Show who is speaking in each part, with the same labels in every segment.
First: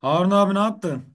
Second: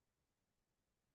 Speaker 1: Harun abi ne yaptın?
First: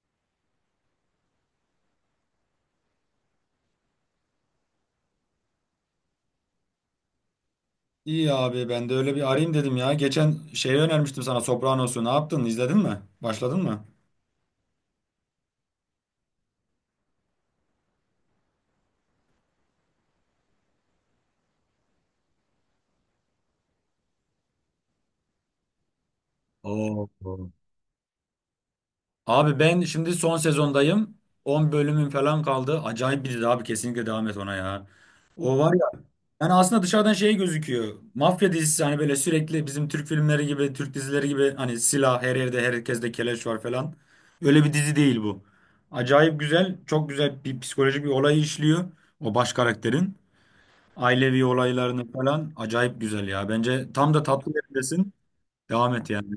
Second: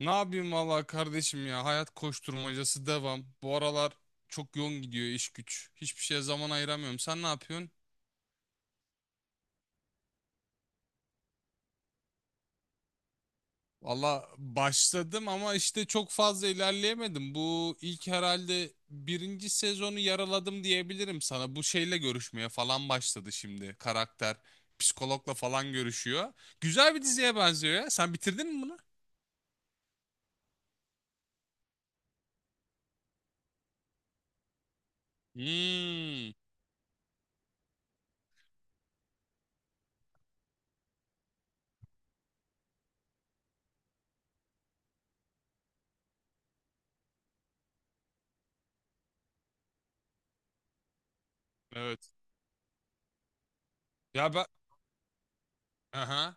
Speaker 2: Ne yapayım valla kardeşim ya hayat koşturmacası devam. Bu aralar çok yoğun gidiyor iş güç. Hiçbir şeye zaman ayıramıyorum. Sen ne yapıyorsun?
Speaker 1: İyi abi ben de öyle bir arayayım dedim ya. Geçen şeyi önermiştim sana Sopranos'u. Ne yaptın? İzledin mi? Başladın mı?
Speaker 2: Valla başladım ama işte çok fazla ilerleyemedim. Bu ilk herhalde birinci sezonu yaraladım diyebilirim sana. Bu şeyle görüşmeye falan başladı şimdi karakter. Psikologla falan görüşüyor. Güzel bir
Speaker 1: Oo.
Speaker 2: diziye benziyor ya. Sen bitirdin mi bunu?
Speaker 1: Abi ben şimdi son sezondayım. 10 bölümüm falan kaldı. Acayip bir dizi abi, kesinlikle devam et ona ya. O var ya,
Speaker 2: Hmm,
Speaker 1: yani aslında dışarıdan şey gözüküyor. Mafya dizisi, hani böyle sürekli bizim Türk filmleri gibi, Türk dizileri gibi, hani silah her yerde, herkeste keleş var falan. Öyle bir dizi değil bu. Acayip güzel, çok güzel bir psikolojik bir olayı işliyor o baş karakterin. Ailevi
Speaker 2: evet.
Speaker 1: olaylarını falan acayip güzel ya. Bence tam da
Speaker 2: Ya ben...
Speaker 1: tatlı yerindesin. Devam et yani.
Speaker 2: Aha.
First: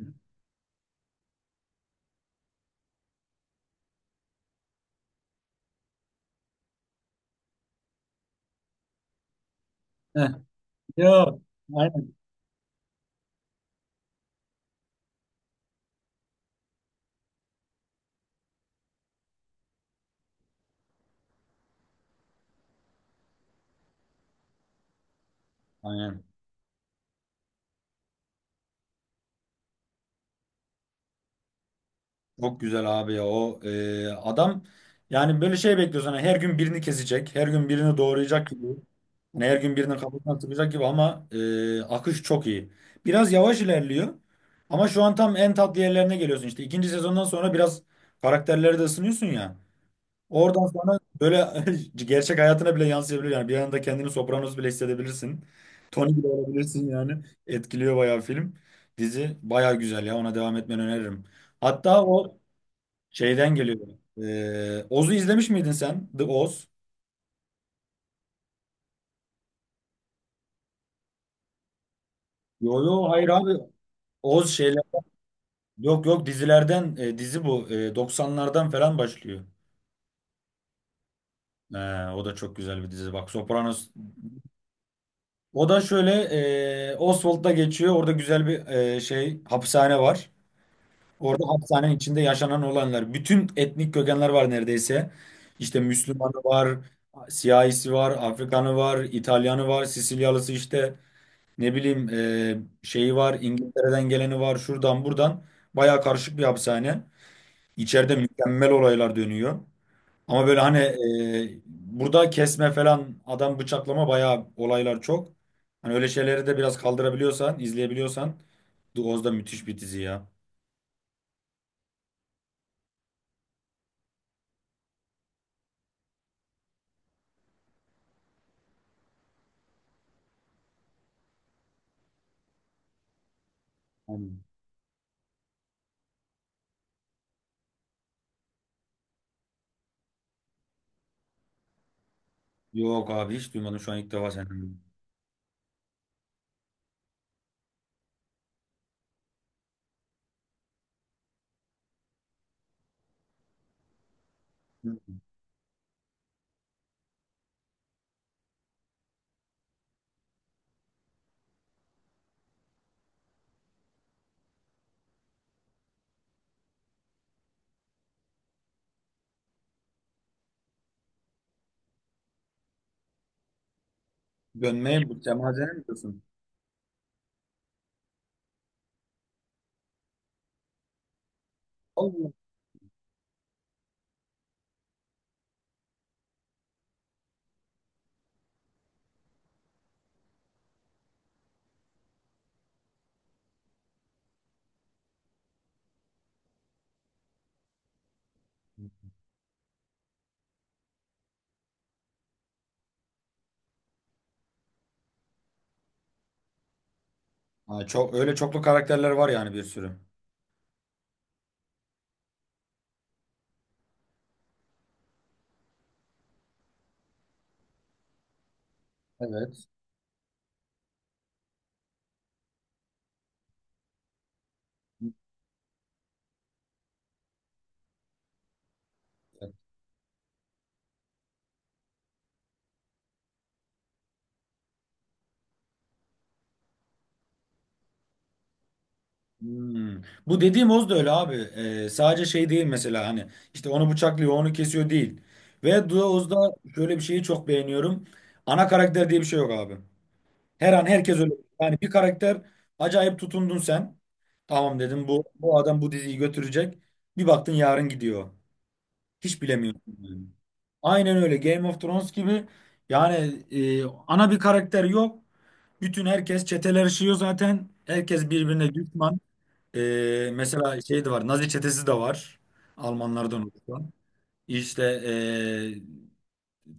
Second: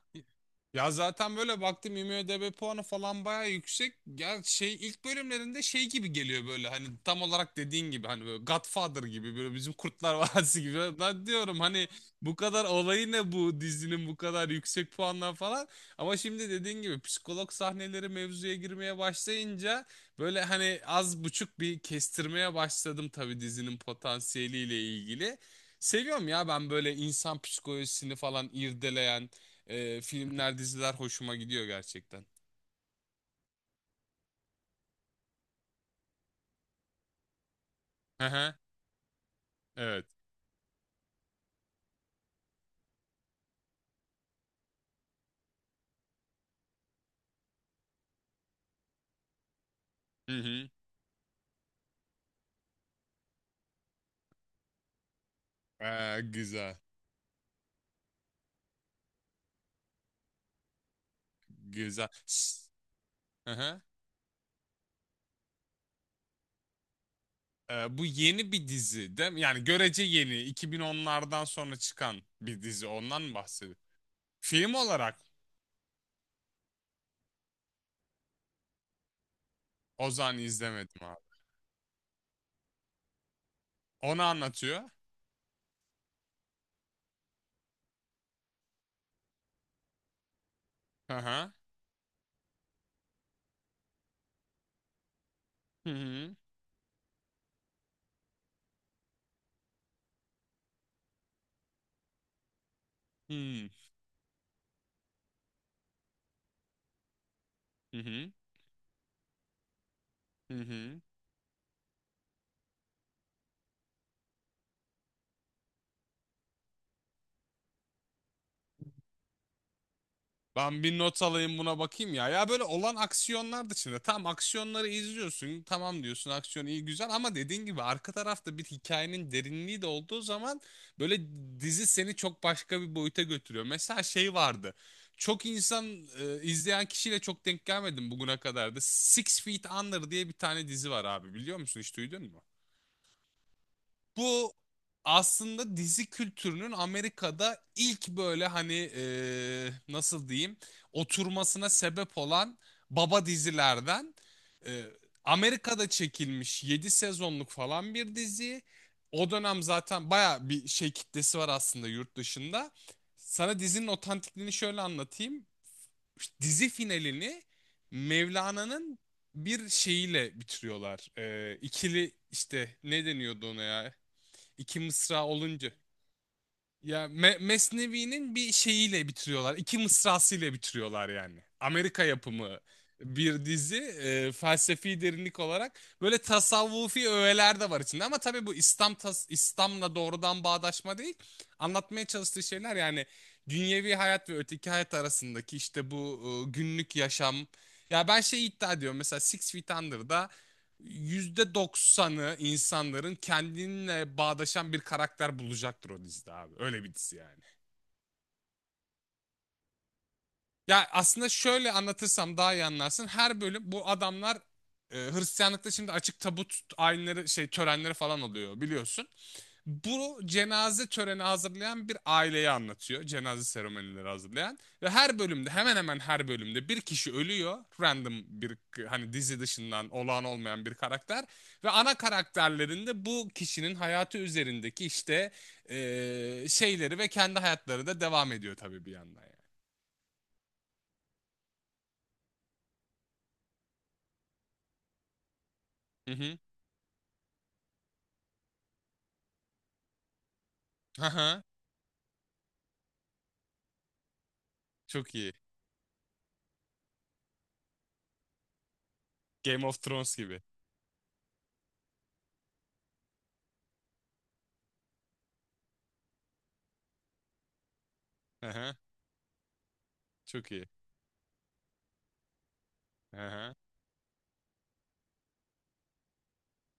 Speaker 2: Ya zaten böyle baktım IMDb puanı falan bayağı yüksek. Ya şey ilk bölümlerinde şey gibi geliyor böyle hani tam olarak dediğin gibi hani böyle Godfather gibi böyle bizim Kurtlar
Speaker 1: Heh.
Speaker 2: Vadisi gibi. Ben
Speaker 1: Yo.
Speaker 2: diyorum hani
Speaker 1: Aynen.
Speaker 2: bu kadar olayı ne bu dizinin bu kadar yüksek puanlar falan. Ama şimdi dediğin gibi psikolog sahneleri mevzuya girmeye başlayınca böyle hani az buçuk bir kestirmeye başladım tabii dizinin potansiyeliyle ilgili.
Speaker 1: Aynen.
Speaker 2: Seviyorum ya ben böyle insan psikolojisini falan irdeleyen filmler, diziler hoşuma gidiyor gerçekten.
Speaker 1: Çok güzel abi ya. O adam yani böyle şey bekliyorsun. Hani her gün birini kesecek. Her gün birini
Speaker 2: Hı
Speaker 1: doğrayacak
Speaker 2: hı.
Speaker 1: gibi. Hani her gün birinin
Speaker 2: Evet.
Speaker 1: kafasına sıkacak gibi ama akış çok iyi. Biraz yavaş ilerliyor. Ama şu an tam en tatlı yerlerine geliyorsun. İşte ikinci sezondan sonra biraz karakterleri de ısınıyorsun ya.
Speaker 2: Hı
Speaker 1: Oradan
Speaker 2: hı.
Speaker 1: sonra böyle gerçek hayatına bile yansıyabilir, yani bir anda kendini Sopranos bile hissedebilirsin. Tony bile
Speaker 2: Güzel.
Speaker 1: olabilirsin yani. Etkiliyor bayağı film. Dizi bayağı güzel ya, ona devam etmeni öneririm. Hatta
Speaker 2: Güzel.
Speaker 1: o
Speaker 2: Hı
Speaker 1: şeyden
Speaker 2: hı.
Speaker 1: geliyor. Oz'u izlemiş miydin sen? The Oz.
Speaker 2: Bu yeni bir dizi değil mi? Yani görece yeni. 2010'lardan sonra çıkan bir
Speaker 1: Yo
Speaker 2: dizi.
Speaker 1: yo
Speaker 2: Ondan
Speaker 1: hayır
Speaker 2: mı
Speaker 1: abi.
Speaker 2: bahsediyor?
Speaker 1: Oz
Speaker 2: Film
Speaker 1: şeyler.
Speaker 2: olarak
Speaker 1: Yok yok, dizilerden dizi bu. 90'lardan falan başlıyor.
Speaker 2: Ozan'ı izlemedim abi.
Speaker 1: Ee, O da çok güzel bir dizi. Bak, Sopranos.
Speaker 2: Onu anlatıyor.
Speaker 1: O da şöyle, Oswald'da geçiyor. Orada güzel bir şey hapishane var.
Speaker 2: Hı
Speaker 1: Orada
Speaker 2: hı.
Speaker 1: hapishanenin içinde yaşanan olanlar. Bütün etnik kökenler var neredeyse. İşte
Speaker 2: Hı
Speaker 1: Müslümanı
Speaker 2: hı.
Speaker 1: var, siyahisi var, Afrikanı var, İtalyanı var, Sicilyalısı, işte ne bileyim, şeyi
Speaker 2: Hı
Speaker 1: var,
Speaker 2: hı.
Speaker 1: İngiltere'den geleni var, şuradan buradan. Bayağı karışık bir hapishane.
Speaker 2: Hı
Speaker 1: İçeride
Speaker 2: hı.
Speaker 1: mükemmel olaylar dönüyor. Ama
Speaker 2: Hı
Speaker 1: böyle hani,
Speaker 2: hı.
Speaker 1: burada kesme falan, adam bıçaklama bayağı olaylar çok. Hani öyle şeyleri de biraz kaldırabiliyorsan, izleyebiliyorsan, The Oz da müthiş bir dizi ya.
Speaker 2: Ben bir not alayım buna bakayım ya. Ya böyle olan aksiyonlar dışında tam aksiyonları izliyorsun. Tamam diyorsun aksiyon iyi güzel ama dediğin gibi arka tarafta bir hikayenin derinliği de olduğu zaman böyle dizi seni çok başka bir boyuta götürüyor. Mesela şey
Speaker 1: Hani
Speaker 2: vardı. Çok insan izleyen kişiyle çok denk gelmedim bugüne kadar da. Six Feet Under diye bir tane dizi var abi biliyor musun? Hiç duydun mu?
Speaker 1: yok abi, hiç duymadım, şu an ilk defa
Speaker 2: Bu
Speaker 1: senden
Speaker 2: aslında dizi kültürünün Amerika'da ilk böyle hani nasıl diyeyim oturmasına sebep olan baba dizilerden. Eee,
Speaker 1: duydum. Hı.
Speaker 2: Amerika'da çekilmiş 7 sezonluk falan bir dizi. O dönem zaten baya bir şey kitlesi var aslında yurt dışında. Sana dizinin otantikliğini şöyle anlatayım. Dizi finalini Mevlana'nın bir şeyiyle bitiriyorlar. İkili işte ne deniyordu ona ya? İki
Speaker 1: Dönmeye, bu
Speaker 2: mısra olunca.
Speaker 1: Semazen'e mi diyorsun?
Speaker 2: Ya Mesnevi'nin bir şeyiyle bitiriyorlar. İki mısrasıyla bitiriyorlar yani. Amerika
Speaker 1: Allah.
Speaker 2: yapımı bir dizi felsefi derinlik olarak böyle tasavvufi öğeler de var içinde ama tabii bu İslam İslam'la doğrudan bağdaşma değil. Anlatmaya çalıştığı şeyler yani dünyevi hayat ve öteki hayat arasındaki işte bu günlük yaşam. Ya ben şey iddia ediyorum mesela Six Feet Under'da %90'ı insanların kendinle bağdaşan bir karakter bulacaktır o dizide abi. Öyle bir dizi yani.
Speaker 1: Ha, çok, öyle çoklu karakterler var yani, bir sürü.
Speaker 2: Ya aslında şöyle anlatırsam daha iyi anlarsın. Her bölüm bu adamlar Hristiyanlıkta şimdi açık tabut ayinleri şey törenleri falan oluyor biliyorsun.
Speaker 1: Evet.
Speaker 2: Bu cenaze töreni hazırlayan bir aileyi anlatıyor. Cenaze seremonileri hazırlayan. Ve her bölümde hemen hemen her bölümde bir kişi ölüyor. Random bir hani dizi dışından olağan olmayan bir karakter. Ve ana karakterlerinde bu kişinin hayatı üzerindeki işte şeyleri ve kendi hayatları da devam ediyor tabii bir yandan yani.
Speaker 1: Hmm. Bu dediğim Oz da öyle abi. Sadece şey değil mesela, hani işte onu bıçaklıyor, onu kesiyor değil. Ve
Speaker 2: Hı
Speaker 1: Oz'da
Speaker 2: hı.
Speaker 1: şöyle bir şeyi çok beğeniyorum. Ana karakter diye bir şey yok abi. Her an
Speaker 2: Hı
Speaker 1: herkes öyle.
Speaker 2: hı.
Speaker 1: Yani bir karakter acayip tutundun sen. Tamam dedim,
Speaker 2: Çok
Speaker 1: bu
Speaker 2: iyi.
Speaker 1: bu adam bu diziyi götürecek. Bir baktın yarın gidiyor. Hiç
Speaker 2: Game of
Speaker 1: bilemiyorsun
Speaker 2: Thrones
Speaker 1: yani.
Speaker 2: gibi.
Speaker 1: Aynen öyle, Game of Thrones gibi. Yani ana bir karakter yok. Bütün herkes çeteler işiyor zaten. Herkes birbirine
Speaker 2: Aha,
Speaker 1: düşman.
Speaker 2: çok iyi.
Speaker 1: Mesela şey de var. Nazi çetesi de var. Almanlardan
Speaker 2: Aha.
Speaker 1: oluşan. İşte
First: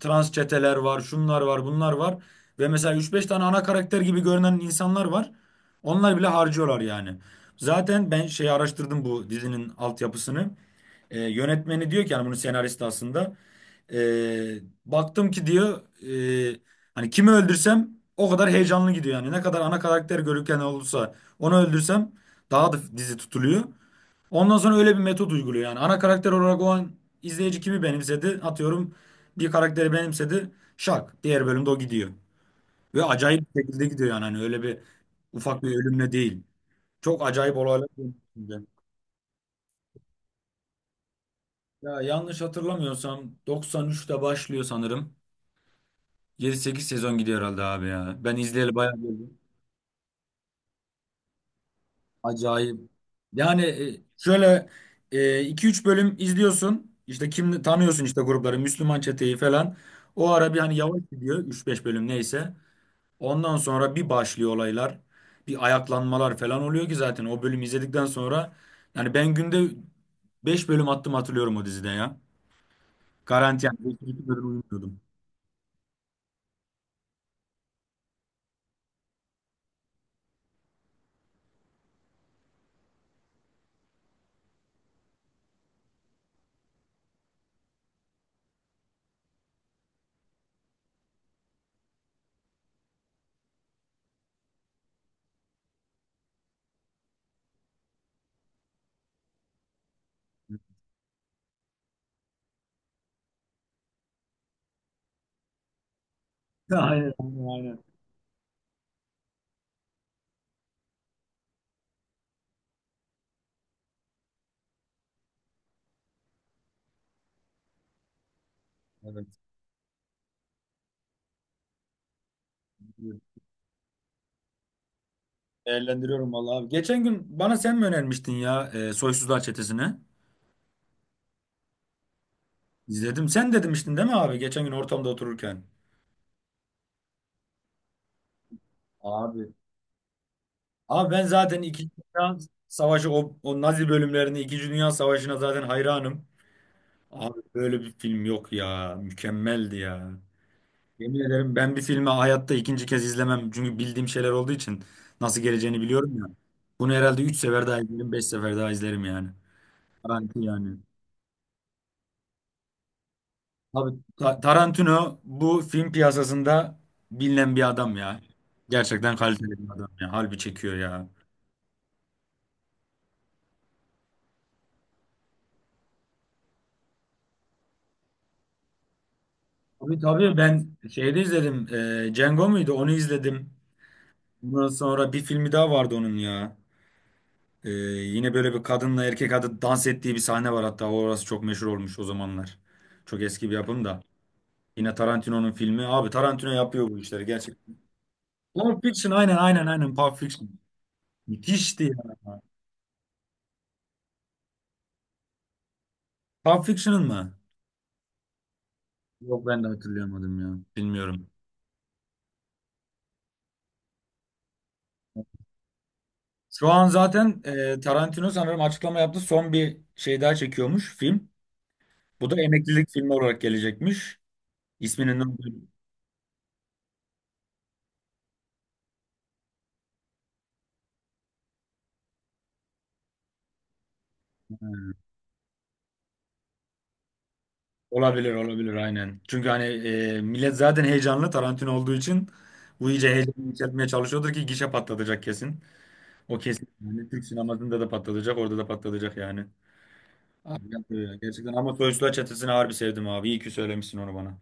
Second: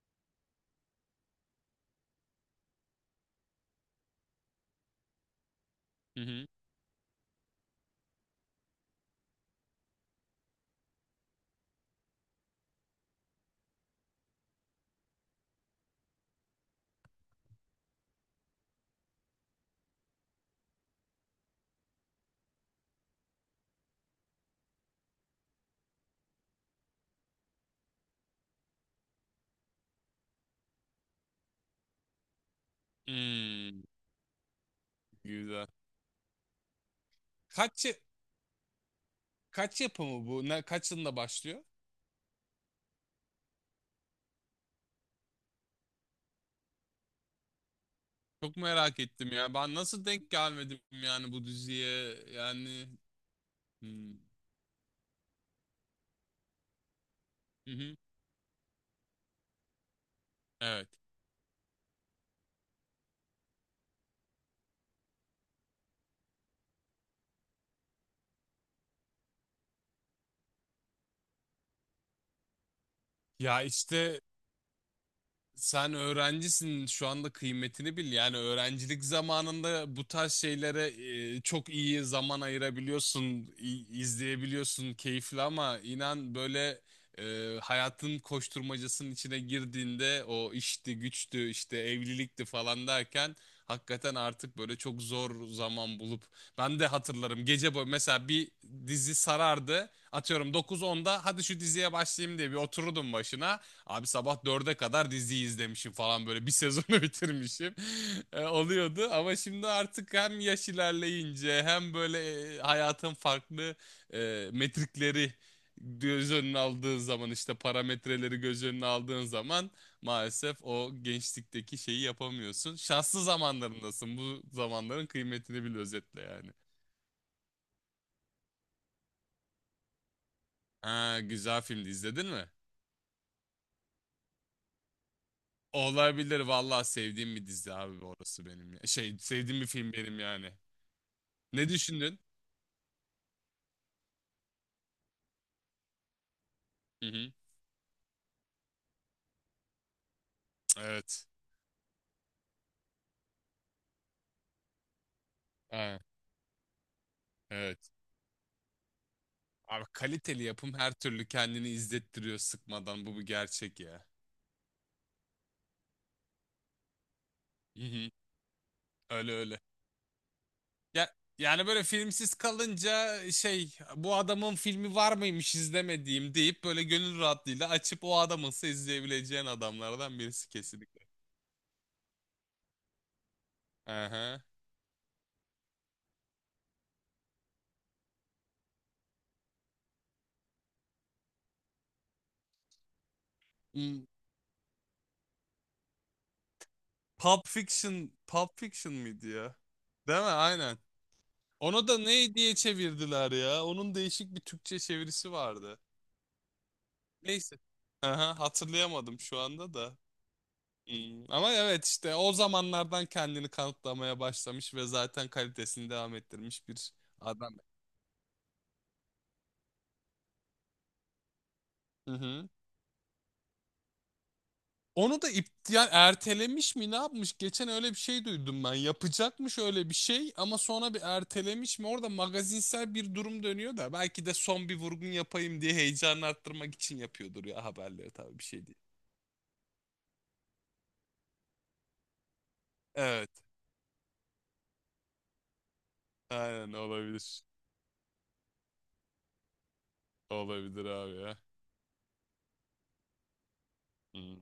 Speaker 1: trans çeteler var, şunlar var, bunlar var. Ve mesela üç beş tane ana karakter gibi görünen insanlar var. Onlar
Speaker 2: Hı
Speaker 1: bile
Speaker 2: hı.
Speaker 1: harcıyorlar yani. Zaten ben şeyi araştırdım, bu dizinin altyapısını. Yönetmeni diyor ki, yani bunun senaristi aslında. Ee, baktım ki diyor, ee, hani kimi öldürsem o kadar heyecanlı gidiyor yani. Ne kadar ana karakter görürken olursa onu öldürsem daha da dizi tutuluyor. Ondan sonra öyle bir metot uyguluyor yani. Ana karakter olarak o an izleyici kimi benimsedi? Atıyorum bir karakteri benimsedi. Şak. Diğer bölümde o gidiyor. Ve acayip bir
Speaker 2: Hmm,
Speaker 1: şekilde gidiyor yani. Hani öyle bir, ufak
Speaker 2: Güzel.
Speaker 1: bir ölümle değil. Çok acayip
Speaker 2: Kaç
Speaker 1: olaylar
Speaker 2: ya-
Speaker 1: dönüyor.
Speaker 2: kaç yapımı bu? Ne, kaç yılında başlıyor?
Speaker 1: Ya yanlış hatırlamıyorsam 93'te başlıyor sanırım. 7-8 sezon gidiyor herhalde abi ya. Ben
Speaker 2: Çok
Speaker 1: izleyeli bayağı
Speaker 2: merak
Speaker 1: bir oldu.
Speaker 2: ettim ya. Ben nasıl denk gelmedim yani bu diziye?
Speaker 1: Acayip.
Speaker 2: Yani
Speaker 1: Yani
Speaker 2: hmm,
Speaker 1: şöyle, iki üç bölüm izliyorsun. İşte kim
Speaker 2: hı hı.
Speaker 1: tanıyorsun, işte grupları, Müslüman çeteyi falan. O ara bir hani
Speaker 2: Evet.
Speaker 1: yavaş gidiyor üç beş bölüm, neyse. Ondan sonra bir başlıyor olaylar. Bir ayaklanmalar falan oluyor ki, zaten o bölümü izledikten sonra yani, ben günde 5 bölüm attım, hatırlıyorum o dizide ya.
Speaker 2: Ya
Speaker 1: Garanti yani
Speaker 2: işte
Speaker 1: 5-2 bölüm uyumuyordum.
Speaker 2: sen öğrencisin şu anda kıymetini bil. Yani öğrencilik zamanında bu tarz şeylere çok iyi zaman ayırabiliyorsun, izleyebiliyorsun keyifli ama inan böyle hayatın koşturmacasının içine girdiğinde o işti, güçtü, işte evlilikti falan derken hakikaten artık böyle çok zor zaman bulup ben de hatırlarım gece boyu mesela bir dizi sarardı atıyorum 9-10'da hadi şu diziye başlayayım diye bir otururdum başına. Abi sabah 4'e kadar dizi izlemişim falan böyle bir sezonu
Speaker 1: Aynen,
Speaker 2: bitirmişim.
Speaker 1: aynen.
Speaker 2: Oluyordu ama şimdi artık hem yaş ilerleyince hem böyle hayatın farklı metrikleri göz önüne aldığın zaman işte parametreleri göz önüne aldığın
Speaker 1: Evet.
Speaker 2: zaman maalesef o gençlikteki şeyi yapamıyorsun. Şanslı zamanlarındasın. Bu zamanların kıymetini bil özetle
Speaker 1: Değerlendiriyorum
Speaker 2: yani.
Speaker 1: vallahi abi. Geçen gün bana sen mi önermiştin ya, Soysuzlar Çetesi'ni?
Speaker 2: Ha, güzel filmdi izledin mi?
Speaker 1: İzledim. Sen de demiştin değil mi abi? Geçen gün ortamda otururken.
Speaker 2: Olabilir vallahi sevdiğim bir dizi abi orası benim ya. Şey
Speaker 1: Abi
Speaker 2: sevdiğim bir film benim yani.
Speaker 1: Abi ben zaten
Speaker 2: Ne
Speaker 1: İkinci
Speaker 2: düşündün?
Speaker 1: Dünya Savaşı, o, o Nazi bölümlerini, İkinci Dünya Savaşı'na zaten hayranım.
Speaker 2: Hı hı.
Speaker 1: Abi böyle bir film yok ya. Mükemmeldi ya. Yemin
Speaker 2: Evet.
Speaker 1: ederim, ben bir filmi hayatta ikinci kez izlemem. Çünkü bildiğim şeyler olduğu için nasıl geleceğini
Speaker 2: Ha,
Speaker 1: biliyorum ya. Bunu herhalde 3 sefer daha
Speaker 2: evet.
Speaker 1: izlerim, 5 sefer daha izlerim yani.
Speaker 2: Abi
Speaker 1: Garanti
Speaker 2: kaliteli yapım
Speaker 1: yani.
Speaker 2: her türlü kendini izlettiriyor sıkmadan. Bu bir gerçek
Speaker 1: Abi
Speaker 2: ya.
Speaker 1: Tarantino bu film piyasasında bilinen bir
Speaker 2: Hı
Speaker 1: adam
Speaker 2: hı.
Speaker 1: ya. Gerçekten
Speaker 2: Öyle
Speaker 1: kaliteli
Speaker 2: öyle.
Speaker 1: bir adam ya. Harbi çekiyor ya.
Speaker 2: Ya yani böyle filmsiz kalınca şey bu adamın filmi var mıymış izlemediğim deyip böyle gönül rahatlığıyla açıp o adamınsa izleyebileceğin
Speaker 1: Tabii
Speaker 2: adamlardan
Speaker 1: tabii,
Speaker 2: birisi
Speaker 1: ben
Speaker 2: kesinlikle.
Speaker 1: şeyde izledim. Django muydu? Onu izledim.
Speaker 2: Aha.
Speaker 1: Ondan sonra bir filmi daha vardı onun ya. Yine böyle bir kadınla erkek adı dans ettiği bir sahne var hatta. Orası çok meşhur olmuş o zamanlar. Çok eski bir yapım
Speaker 2: Hmm,
Speaker 1: da. Yine Tarantino'nun filmi. Abi Tarantino yapıyor bu işleri
Speaker 2: Pulp
Speaker 1: gerçekten.
Speaker 2: Fiction, Pulp
Speaker 1: Pulp
Speaker 2: Fiction
Speaker 1: Fiction,
Speaker 2: mıydı
Speaker 1: aynen
Speaker 2: ya?
Speaker 1: aynen aynen Pulp
Speaker 2: Değil mi?
Speaker 1: Fiction.
Speaker 2: Aynen.
Speaker 1: Müthişti
Speaker 2: Onu da
Speaker 1: ya.
Speaker 2: ne diye çevirdiler ya? Onun değişik bir Türkçe çevirisi vardı.
Speaker 1: Pulp Fiction'ın mı?
Speaker 2: Neyse. Aha, hatırlayamadım şu
Speaker 1: Yok, ben de
Speaker 2: anda da.
Speaker 1: hatırlayamadım ya. Bilmiyorum.
Speaker 2: Ama evet işte o zamanlardan kendini kanıtlamaya başlamış ve zaten kalitesini devam ettirmiş
Speaker 1: Şu an
Speaker 2: bir
Speaker 1: zaten
Speaker 2: adam.
Speaker 1: Tarantino sanırım açıklama yaptı. Son bir şey daha çekiyormuş film.
Speaker 2: Hı
Speaker 1: Bu da
Speaker 2: hı.
Speaker 1: emeklilik filmi olarak gelecekmiş. İsminin ne
Speaker 2: Onu da
Speaker 1: olduğu-
Speaker 2: iptal ertelemiş mi ne yapmış? Geçen öyle bir şey duydum ben. Yapacakmış öyle bir şey ama sonra bir ertelemiş mi? Orada magazinsel bir durum dönüyor da belki de son bir vurgun yapayım diye heyecanı arttırmak için yapıyordur ya haberleri
Speaker 1: olabilir
Speaker 2: tabii bir şey
Speaker 1: olabilir
Speaker 2: değil.
Speaker 1: aynen. Çünkü hani millet zaten heyecanlı Tarantino olduğu için bu iyice
Speaker 2: Evet.
Speaker 1: heyecanı yükseltmeye çalışıyordur ki gişe patlatacak kesin. O kesin.
Speaker 2: Aynen
Speaker 1: Yani Türk
Speaker 2: olabilir.
Speaker 1: sinemasında da patlatacak, orada da patlatacak yani. Abi
Speaker 2: Olabilir
Speaker 1: yapıyor
Speaker 2: abi
Speaker 1: ya
Speaker 2: ya.
Speaker 1: gerçekten, ama Soysuzlar Çetesi'ni harbi sevdim abi. İyi ki söylemişsin onu
Speaker 2: Hı.
Speaker 1: bana.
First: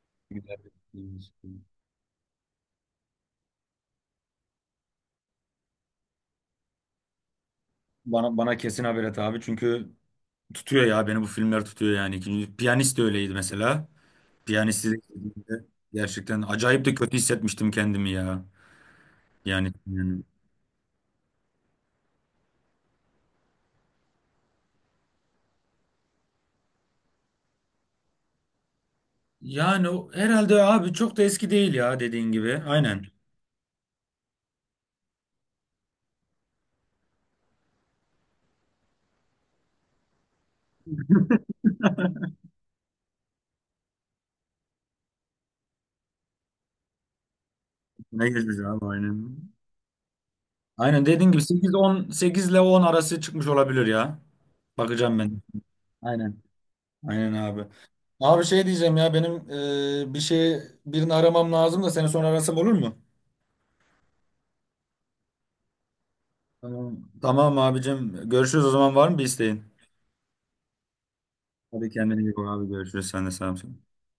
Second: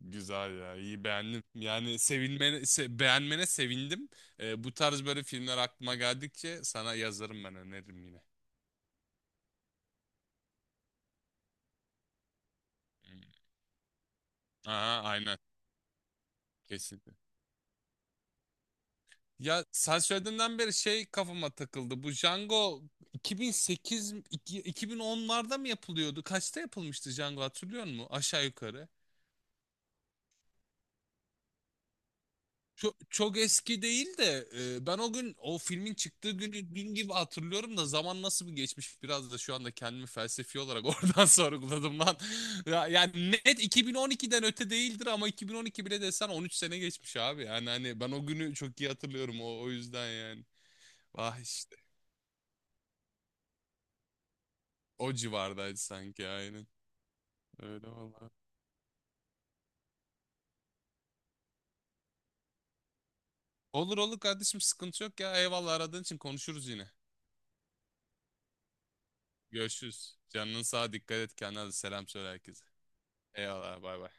Speaker 2: Güzel
Speaker 1: Güzel bir
Speaker 2: ya, iyi
Speaker 1: filmmiş.
Speaker 2: beğendim. Yani sevilmene, beğenmene sevindim. Bu tarz böyle filmler aklıma geldikçe sana yazarım ben öneririm yine.
Speaker 1: Bana kesin haber et abi, çünkü tutuyor ya, beni bu filmler tutuyor yani. İkinci- Piyanist de
Speaker 2: Hmm.
Speaker 1: öyleydi mesela. Piyanisti de
Speaker 2: Aha, aynen,
Speaker 1: izlediğimde gerçekten acayip de
Speaker 2: kesinlikle.
Speaker 1: kötü hissetmiştim kendimi ya.
Speaker 2: Ya
Speaker 1: Yani
Speaker 2: sen
Speaker 1: yani,
Speaker 2: söylediğinden beri şey kafama takıldı. Bu Django 2008, 2010'larda mı yapılıyordu? Kaçta yapılmıştı Django hatırlıyor musun? Aşağı yukarı.
Speaker 1: yani herhalde abi çok da eski değil ya, dediğin gibi.
Speaker 2: Çok,
Speaker 1: Aynen.
Speaker 2: çok eski değil de ben o gün o filmin çıktığı günü dün gibi hatırlıyorum da zaman nasıl bir geçmiş biraz da şu anda kendimi felsefi olarak oradan sorguladım lan. Ya, yani net 2012'den öte değildir ama 2012 bile desen 13 sene geçmiş abi. Yani hani ben o
Speaker 1: Ne
Speaker 2: günü
Speaker 1: gezmiş
Speaker 2: çok
Speaker 1: abi,
Speaker 2: iyi
Speaker 1: aynen.
Speaker 2: hatırlıyorum o yüzden yani.
Speaker 1: Aynen dediğin
Speaker 2: Vah
Speaker 1: gibi, sekiz
Speaker 2: işte
Speaker 1: on, 8 ile 10 arası çıkmış olabilir ya.
Speaker 2: o
Speaker 1: Bakacağım ben.
Speaker 2: civardaydı sanki
Speaker 1: Aynen.
Speaker 2: aynen.
Speaker 1: Aynen abi.
Speaker 2: Öyle vallahi.
Speaker 1: Abi şey diyeceğim ya, benim bir şey, birini aramam lazım da, seni sonra arasam olur mu?
Speaker 2: Olur olur kardeşim sıkıntı yok ya eyvallah aradığın için konuşuruz yine.
Speaker 1: Tamam. Tamam abicim. Görüşürüz o zaman, var mı bir isteğin?
Speaker 2: Görüşürüz. Canının sağa dikkat et kendine
Speaker 1: Hadi
Speaker 2: selam
Speaker 1: kendine
Speaker 2: söyle
Speaker 1: iyi bak
Speaker 2: herkese.
Speaker 1: abi. Görüşürüz. Sen de selam söyle.
Speaker 2: Eyvallah bay bay.